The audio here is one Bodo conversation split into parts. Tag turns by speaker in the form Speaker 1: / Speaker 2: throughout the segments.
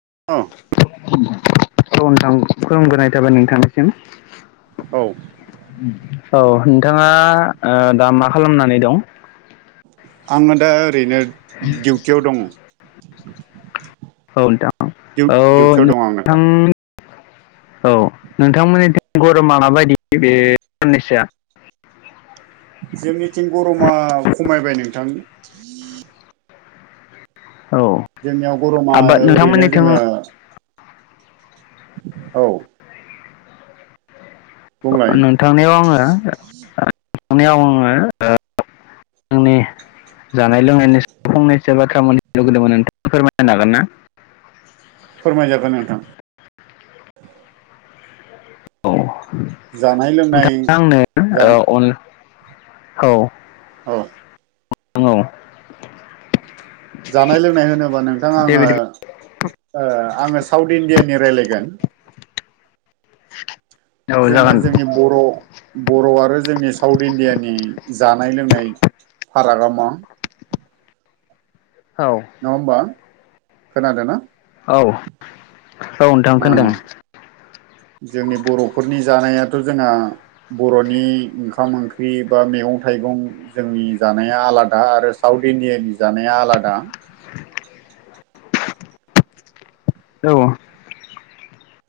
Speaker 1: [inaudible]
Speaker 2: औ नोंथां खुलुमगोरनाय थाबाय नोंथांनिसिम।
Speaker 1: औ।
Speaker 2: औ नोंथाङा दा मा खालामनानै दं?
Speaker 1: आङो दा ओरैनो डिउटियाव दङ।
Speaker 2: औ नोंथां औ
Speaker 1: डिउटियाव दङ आं
Speaker 2: नोंथां औ नोंथांमोननि गरमा माबायदि बे साननैसोआ? [inaudible]
Speaker 1: जोंनिथिं गरमा खमायबाय नोंथां।
Speaker 2: औ
Speaker 1: जोंनियाव गरमा
Speaker 2: आबाद
Speaker 1: ओरैनो
Speaker 2: नोंथांमोननिथिं
Speaker 1: जोङो औ। बुंलाय
Speaker 2: नोंथांनियाव आङो नोंथांनियाव आङो [unintelligible] जानाय लोंनायनि फंनैसो बाथ्रा बुंनो लुुबैदोंमोन नोंथां फोरमायनो हागोन ना?
Speaker 1: फोरमायजागोन नोंथां।
Speaker 2: औ
Speaker 1: जानाय लोंनाय
Speaker 2: नोंथाङा आंनो
Speaker 1: जानाय
Speaker 2: अन औ।
Speaker 1: औ।
Speaker 2: [inaudible]
Speaker 1: जानाय लोंनाय होनोबा नोंथा
Speaker 2: दे
Speaker 1: आङो
Speaker 2: बिदिब्ला
Speaker 1: आङो साउथ इण्डियानि रायलायगोन।
Speaker 2: औ
Speaker 1: जोङो
Speaker 2: जागोन
Speaker 1: जोंनि बर' बर' आरो जोंनि साउथ इण्डियानि जा जानाय लोंनाय फारागा मा?
Speaker 2: औ
Speaker 1: नङा होमबा खोनादों ना?
Speaker 2: औ औ नोंथां खोनादों।
Speaker 1: उम जोंनि बर'फोरनि जानायाथ' जोंहा बर'नि ओंखाम ओंख्रि बा मैगं थाइ थाइगं जोंनि जानाया आलादा आरो साउथ इण्डियानि जानाया आलादा।
Speaker 2: औ।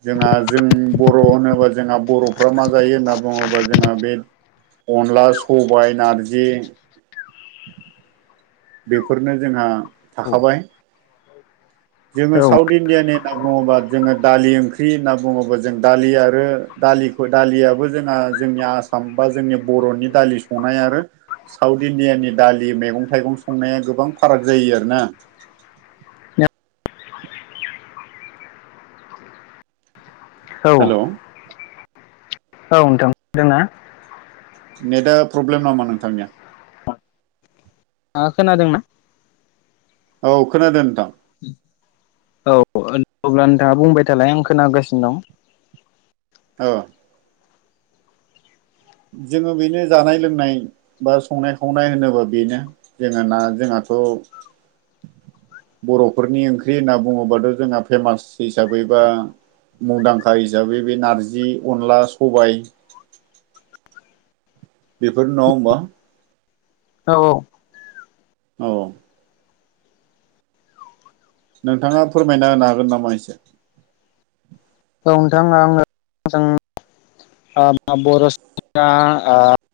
Speaker 1: जोंहा जों बर' होनोबा जोंहा बर'फ्रा मा जायो होनना बुङोबा जोंहा बे अनला, सबाय, नारजि बेफोरनो जोंहा थाखाबाय। जोङो
Speaker 2: औ
Speaker 1: साउथ इण्डियानि होनना बुङोबा जोङो दालि ओंख्रि होनना बुङोबा जों दालि आरो दालिखौ दालियाबो जोंहा जोंनि आसाम बा जोंनि बर'नि दालि संनाय आरो साउथ इण्डियानि दालि मैगं थाइगं संनाया गोबां फाराग जायो आरोना।
Speaker 2: द [unintelligible] औ
Speaker 1: हेल'!
Speaker 2: औ नोंथां
Speaker 1: नेटा प्रब्लेम नामा नोंथांनिया?
Speaker 2: खोनादोंना?
Speaker 1: औ खोनादों नोंथां।
Speaker 2: औ अब्ला नोंथाङा बुंबाय थालाय आं खोनागासिनो दं।
Speaker 1: औ। जोङो बेनो जानाय लोंनाय बा संनाय खावनाय होनोब्ला बेनो जोङो ना जोंहा आ'
Speaker 2: [unintelligible]
Speaker 1: बर'फोरनि ओंख्रि होनना बुङोबाथ' जोंहा फेमास हिसाबै बा मुंदांखा हिसाबै बे नारजि अनला सबाय बेफोर नङा होमबा
Speaker 2: औ औ
Speaker 1: औ नोंथाङा फोरमायना होनो हागोन नामा एसे
Speaker 2: औ नोंथाङाआं मोजां बर'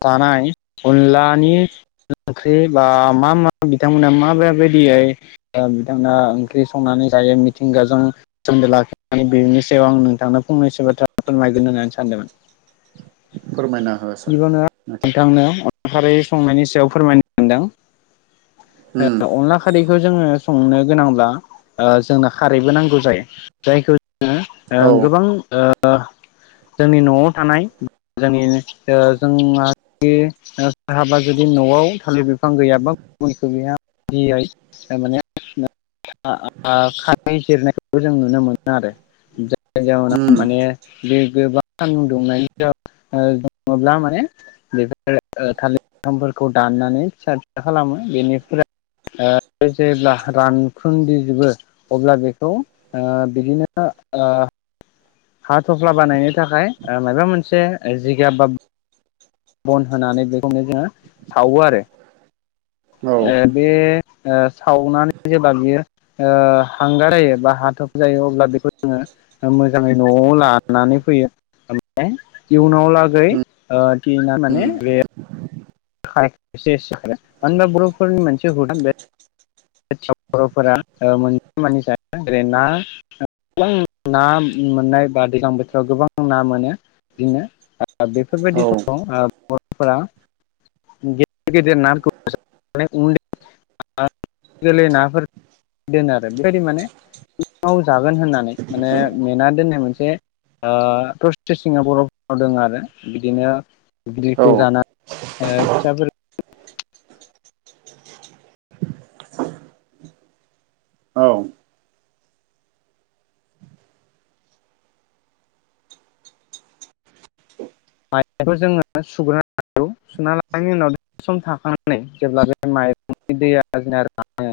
Speaker 2: थानाय अनलानि ओंख्रि बा मा मा बिथांमोना मा माबायदियै बिथांमोना ओंख्रि संनानै जायो? मिथिंगाजों सोमोन्दो लाखिनानै बेनो व आं नोंथांनो फंनैसो बाथ्रा फोरमायगोन होननानै सानदोंमोन।
Speaker 1: फोरमायना हो सार
Speaker 2: यावनो
Speaker 1: नोंथां
Speaker 2: नोंथांनो संनायनि सायाव फोरमायनो मोनदों
Speaker 1: उम
Speaker 2: अनला खारैखौ जोङो संनो गोनांब्ला जोंनो खारैबो नांगौ जायो जायखौ जोङो
Speaker 1: औ
Speaker 2: गोबां जोंनि न'आव थानाय जोंनि जोंहा ए हाबा जुदि न'आव थालिर बिफां गैयाबा बिय माने खानाय जिरनायखौबो जों नुनो मोनो आरो जउोनाव
Speaker 1: उम
Speaker 2: माने बे गोबां मुं दुंनायनि जाउ दङोब्ला माने बेफोर थालिर [unintelligible] फोरखौ दाननानै फिसा फिसा खालामो बेनिफ्राय जेब्ला रानखुदिजोबो अब्ला बेखौ बिदिनो अ हा थफ्ला बानायनो थाखाय माबा मोनसे जिगाब बा बन होनानै बेखौनो जोङो सावो आरो
Speaker 1: औ
Speaker 2: [unintelligible] बे सावनानै जेब्ला बियो हांगार जायो बा हाथब जायो अब्ला बेखौ जोङो मोजाङै न'आव लानानै फैयो। ओमफाय इयुनाव लागै
Speaker 1: उम
Speaker 2: थिना
Speaker 1: उम
Speaker 2: माने बे। खायसे मानो होनबा बर'फोरनि मोनसे हुदा बे। बर'फोरा मोनसे मानि जाग्रा आरोना। गोबां ना मोननाय बा दैज्लां बोथोराव गोबां ना मोनो बिदिनो। बेफोरबायदि
Speaker 1: औ
Speaker 2: समाव ओ। बरफोरा गदेर गदेर ना खौसो जानाय नुनोमोनो। गेलै नाफोर दोन आरो बेबायदि माने। उनाव जागोन होननानै माने मेना दोननाय मोनसे। ओ प्रसेसिंआ बर'फोराव दङ आरो बिदिनो
Speaker 1: औ
Speaker 2: बिुबग्लिखौ जाना। ओ फिसाफोर। माइखौ जोङो सुग्रोना। लानांगौ सुना लानायनायनि उनाव सम थांनानै जेब्ला बे माइरंनि दैया जोंना रानो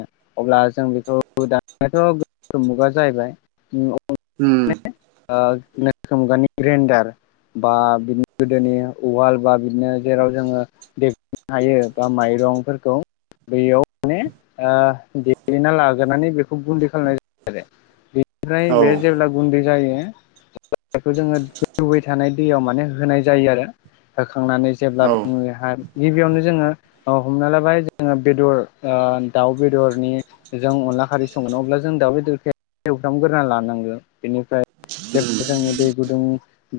Speaker 2: अब्ला जों बेखौ दानियाथ' गोदान मुगा जाहैबाय
Speaker 1: उम।
Speaker 2: ओ गोनोखो मुगानि ग्रेन्डार बा बिदिनो गोदोनि उवाल बा बिदिनो जेराव जोङो दे नो हायो बा माइरंफोरखौ बेयाव माने ओ देग्लिना लाग्रोनानै बेखौ गुन्दै खालामनाय जायो आरो। बेनिफ्राय
Speaker 1: औ
Speaker 2: बे जेब्ला गुन्दै जायो [unintelligible] जोङो गोदौबाय थानाय दैयाव माने होनाय जायो आरो। होखांनानै जेब्ला
Speaker 1: औ
Speaker 2: [unintelligible] गिबियावनो जोङो हमना लाबाय जोङो बेदर ओ ओ दाउ बेदरनि जों अनला खारै संगोन अब्ला जों दाउ बेदरखौ एवथामग्रोना लानांगोन बेनिफ्राय
Speaker 1: उम
Speaker 2: जेब्ला जों दै गुदुं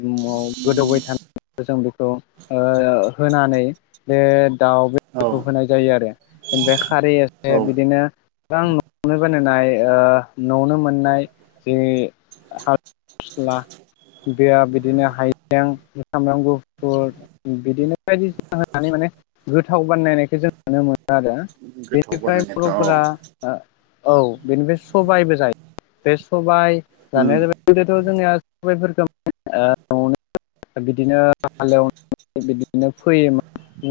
Speaker 2: म गोदौबाय थानाय जों बेखौ ओ होनानै बे दाउ
Speaker 1: औ
Speaker 2: बेदरखौ होनाय जायो आरो। ओनिफाय खारै एसे
Speaker 1: औ
Speaker 2: बिदिनो [unintelligible] न'आवनो बानायनाय ओ न'आवनो मोननाय बे हा फिला बेया बिदिनो हाइजें, साब्राम गुफुर बिदिनो बायदिसिना होनानै माने गोथाव बानायनायखौ जों नुनो मोनो आरो।
Speaker 1: गोथाव
Speaker 2: बेनिफ्राय
Speaker 1: बानायनायखौ औ
Speaker 2: बर'फोरा ओ औ बेनिफ्राय सबायबो जायो। बे सबाय
Speaker 1: उम
Speaker 2: जानाया जाबाय गोदोथ' जोंनिया सबायफोरखौ ओ न'आवनो बिदिनो हालेवनानै बिदिनो फैयोमोन।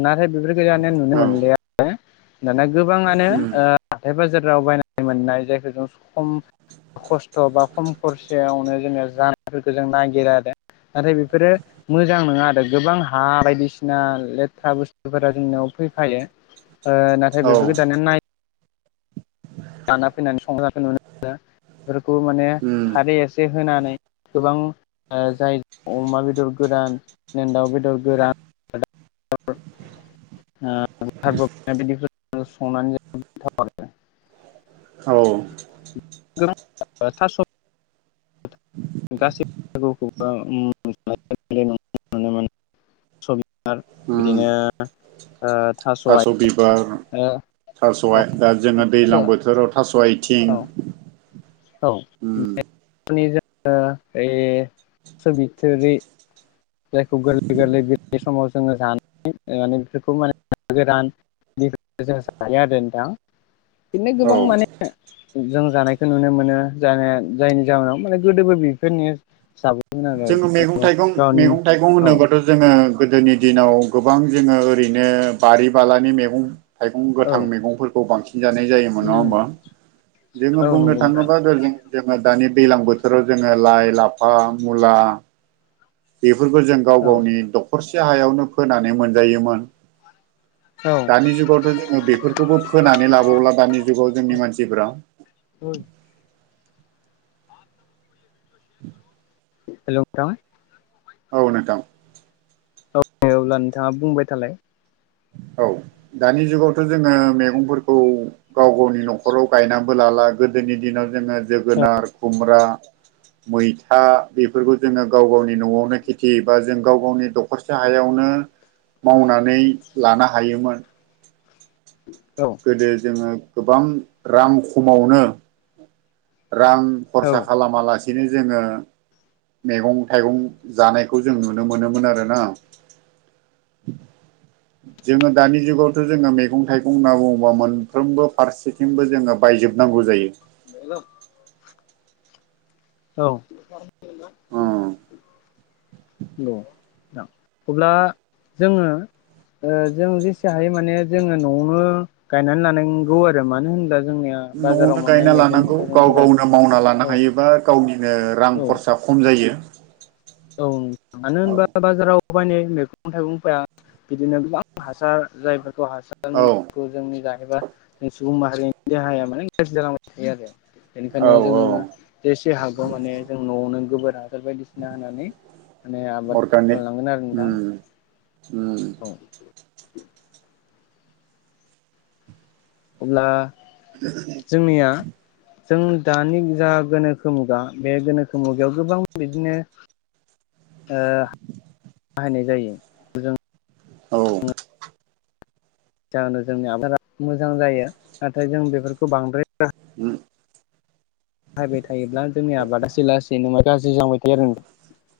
Speaker 2: नाथाय बेफोरफोरखौ दानिया नुनो
Speaker 1: औ
Speaker 2: मोनलिया। दानिया गोबाङानो
Speaker 1: उम
Speaker 2: ओ हाथाय बाजाराव बायनानै मोननाय जायखौ जों खम खस्थ' बा खम खरसायावनो जोङो जानायफोरखौ जों नागिरो आरो। नाथाय बेफोरो मोजां नङा आरो गोबां हा बायदिसिना लेथ्रा बुस्थुफोरा जोंनियाव फैफायो ओ नाथाय
Speaker 1: औ
Speaker 2: बेफोरखौ दानिया नाय लाना फैनानै संनायखौ नुनो मोनो। बेफोरखौ माने
Speaker 1: उम
Speaker 2: खारै एसे होनानै गोबां ओ जाय अमा बेदर गोरान, दाउ बेदर गोरान [unintelligible] [unintelligible]
Speaker 1: औ
Speaker 2: गोबां ओ थास' [unintelligible] स' बिबार
Speaker 1: उम
Speaker 2: बिदिनो
Speaker 1: थास' बिबार
Speaker 2: आथिं औ
Speaker 1: थास'हाय दा जोङो दैलां बोथोराव थास' स' आयथिं
Speaker 2: औ बे जोंनो ऐ थास बिथोरि जायखौ गोरलै गोरलै बिलाइ समाव जोङो जानानै माने बेफोरखौ माने गोदान [unintelligible] आरो नोंथां। बिदिनो
Speaker 1: औ
Speaker 2: गोबां माने जों जानायखो नुनो मोनो जानाया जायनि जाहोनाव माने गोदोबो बेफोरनि सा
Speaker 1: जोङो मैगं थाइगं मैगं थाइगं
Speaker 2: औ
Speaker 1: होनोबाथ' जोङो ओ गोदोनि दिनाव गोबां जोङो ओरैनो बारि बालानि मेगं थाइगं
Speaker 2: औ
Speaker 1: गोथां मैगंफोरखौ बांसिन जानाय जायोमोन नङा होमबा? जोङो
Speaker 2: औ
Speaker 1: बुंनो
Speaker 2: नंगौ नोंथां
Speaker 1: थाङोबा गोदो जोङो दानि दैलां बोथोराव जोङो लाइ लाफा, मुला बेफोरखौ जों गाव
Speaker 2: औ
Speaker 1: गावनि दखरसे हायावनो फोनानै मोनजायोमोन।
Speaker 2: [unintelligible]
Speaker 1: दानि जुगावथ' जोङो बेफोरखौबो फोनानै लाबावला दानि जुगाव जोंनि मानसिफ्रा।
Speaker 2: ओ।
Speaker 1: [unintelligible]
Speaker 2: हेलौ नोंथां
Speaker 1: औ नोंथां
Speaker 2: औ अब्ला नोंथाङा बुंबाय थालाय।
Speaker 1: औ दानि जुगावथ जोङो मैगंफोरखौ गाव गावनि न'खराव गायनानैबो ला ला गोदोनि दिनाव जोङो
Speaker 2: औ
Speaker 1: जोगोनार खुमब्रा मैथा बेफोरखौ जोङो गाव गावनि न'आवनो खेथि बा जों गाव गावनि दखरसे हायावनो नो मावनानै लानो हायोमोन
Speaker 2: औ
Speaker 1: गोदो जोङो गोबां रां खमावनो रां
Speaker 2: औ
Speaker 1: खरसा खालामालासिनो जोङो मेगं थाइगं जानायखौ जों नुनो मोनोमोन आरोना
Speaker 2: [inaudible]
Speaker 1: जोङो दानि जुगावथ जोङो मैगं थाइगं होनना बुङोबा मोनफ्रोमबो फारसेथिंबो जोङो बाय बायजोबनांगौ जायो।
Speaker 2: हेलौ औ
Speaker 1: जायो
Speaker 2: [unintelligible] अब्ला जोङो ओ जों जेसे हायो माने जोङो न'आवनो गायनानै लानांगौ आरो मानो होनब्ला जोंनिया बाजाराव
Speaker 1: न'आवनो
Speaker 2: मोननाय
Speaker 1: गायना
Speaker 2: मैगं
Speaker 1: लानांगौ गाव
Speaker 2: थाइगंफोरा
Speaker 1: गावनो मावना लानो
Speaker 2: औ
Speaker 1: हायोबा गावनिनो रां
Speaker 2: औ
Speaker 1: खरसा खम जायो।
Speaker 2: औ मानो
Speaker 1: औ
Speaker 2: होनबा बाजाराव [unintelligible] मैगं थाइगंफोरा बिदिनो गोबां हासार जायफोर हासार
Speaker 1: औ
Speaker 2: [unintelligible] जोंनो जानोबा सुबुं माहारिनि देहाया माने गाज्रि जालांबाय थायो आरो
Speaker 1: औ
Speaker 2: बेनिखायनो जोङो
Speaker 1: औ
Speaker 2: जेसे हागौ माने जों न'आवनो गोबोर हासार बायदिसिना माने माने आबाद
Speaker 1: अर्गानिक
Speaker 2: खालामलांगोन आरो नोंथां
Speaker 1: उम उम
Speaker 2: औ [inaudible] अब्ला जोंनिया जों दानि जा गोनोखो मुगा बे गोनोखो मुगायाव गोबां बिदिनो ओ बाहायनाय जायो जों
Speaker 1: औ
Speaker 2: जाहोनाव जोंनि आबादा मोजां जायो नाथाय जों बेफोरखौ बांद्राय
Speaker 1: उम
Speaker 2: बाहायबाय थायोब्ला जोंनि आबादा लासै लासैनो गाज्रि जालांबाय थायो आरो नोंथां।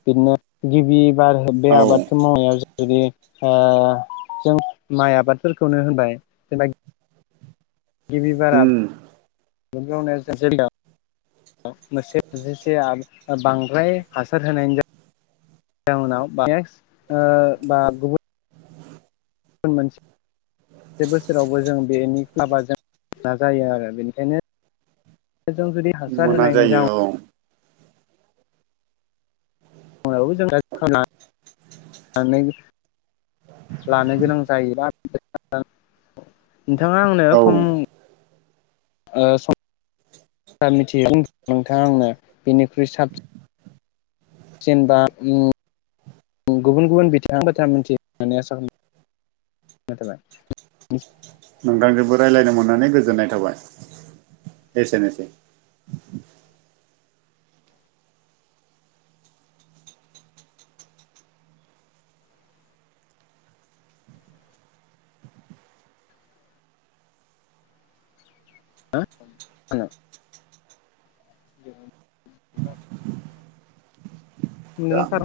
Speaker 2: बिदिनो गिबि बार बे
Speaker 1: औ
Speaker 2: आबादखो मावनायाव जो जुदि ओ जों माइ आबादफोरखौनो होनबाय जेनेबा गिबि बारा
Speaker 1: उम
Speaker 2: [unintelligible] मोनसे [unintelligible] बांद्राय हासार होनायनि जा जाउनाव [unintelligible] ओ बा गुबुन गुबुन मोनसे से बोसोरावबो जों बेनि क्लाबा जों नाजायो आरो बेनिखायनो जों जुदि हासार
Speaker 1: मोना
Speaker 2: होनायनि
Speaker 1: जायो
Speaker 2: जाउ
Speaker 1: औ
Speaker 2: नाव [unintelligible] लानो गोनां जायोबा [unintelligible] नोंथाङा आंनो
Speaker 1: औ
Speaker 2: खम ओ सम मिथियो नोंथाङा आंनो बिनिख्रुइ साबसिन जेनबा उम गुबुन गुबुन बिथिंनि बाथ्रा मिथियो होन्नानै आसा खालाम [unintelligible]
Speaker 1: नोंथांजोंबो रायज्लायनो मोननानै गोजोननाय थाबाय। एसेनोसै।
Speaker 2: [unintelligible] [inaudible]
Speaker 1: दा
Speaker 2: [unintelligible]